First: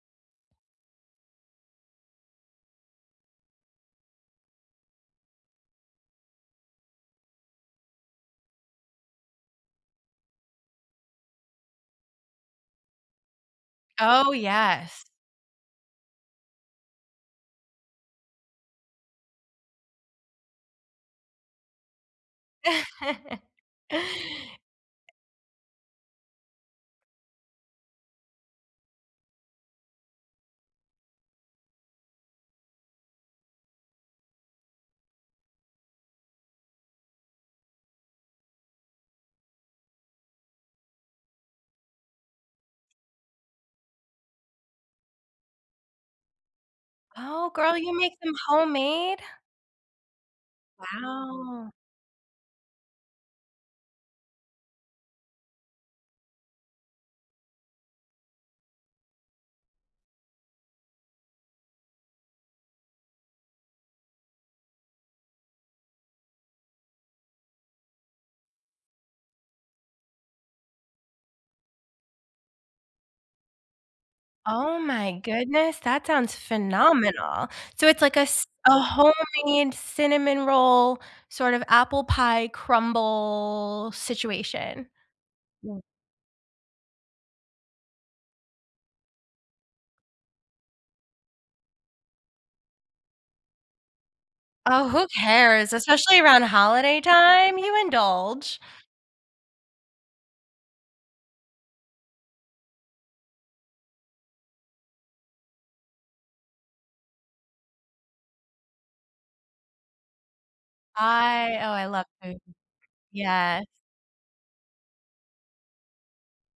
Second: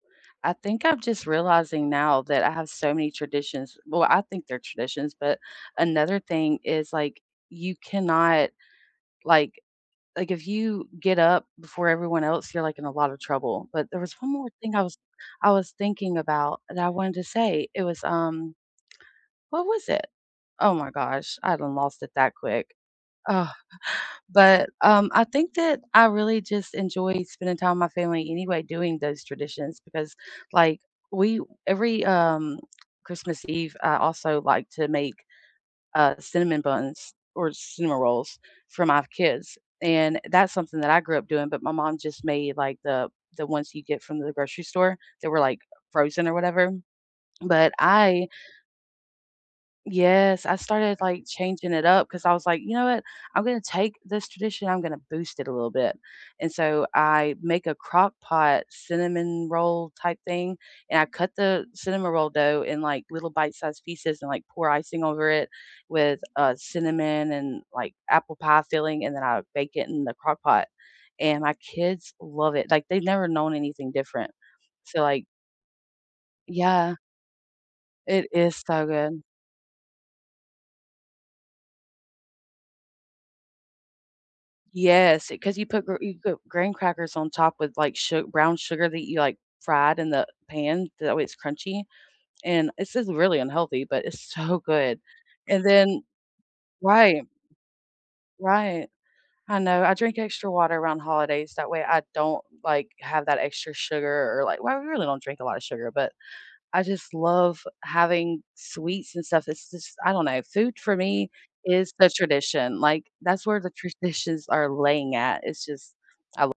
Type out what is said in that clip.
I think I'm just realizing now that I have so many traditions well, I think they're traditions, but another thing is, like, you cannot, like like, if you get up before everyone else, you're, like, in a lotta trouble. But there was Oh, one more thing I was yes. I was thinking about that I wanted to say. It was, um What was it? Oh my gosh, I done lost it that quick. Oh! But, um, I think that I really just enjoyed spending time with my family anyway doing those traditions, because, like, we every, um, Christmas Eve, I also like to make, uh, cinnamon buns or cinnamon rolls for my kids, and that's something that I grew up doing, but my mom just made, like, the the ones you get from the grocery store, they were, like, frozen or whatever. Oh, But girl, you make I them homemade? Yes. I started, like, Wow. changing it up, 'cause I was like, "You know what, I'm gonna take this tradition, I'm gonna boost it a little bit," and so I make a Crock-Pot cinnamon roll type thing, and I cut the cinnamon roll dough in, like, little bite-sized pieces and, like, pour icing over it with, uh, cinnamon and, like, apple pie filling, and then I bake it in the Crock-Pot, and my kids love it. Like, they've never known anything different. Oh So, my like goodness, that sounds Yeah. phenomenal. So, it's like a It s is a so good. homemade cinnamon roll, sort of apple pie crumble situation. Yes, it 'cause you [unintelligible] put gr you got graham crackers on top with, like, su brown sugar that you, like, fried in the pan, that way it's crunchy, and it's just really unhealthy, but it's so Oh, good. who And cares? then Especially around holiday Right. time, you indulge. Right. I know, I drink extra water around holidays, that way I don't, like, have that extra sugar or, like well, I really don't drink a lotta sugar, but I just love having sweets and stuff. It's just I don't know, food for me I Oh, I is love the food. tradition, like, that's where Yes. the traditions are laying at, it's just, I wo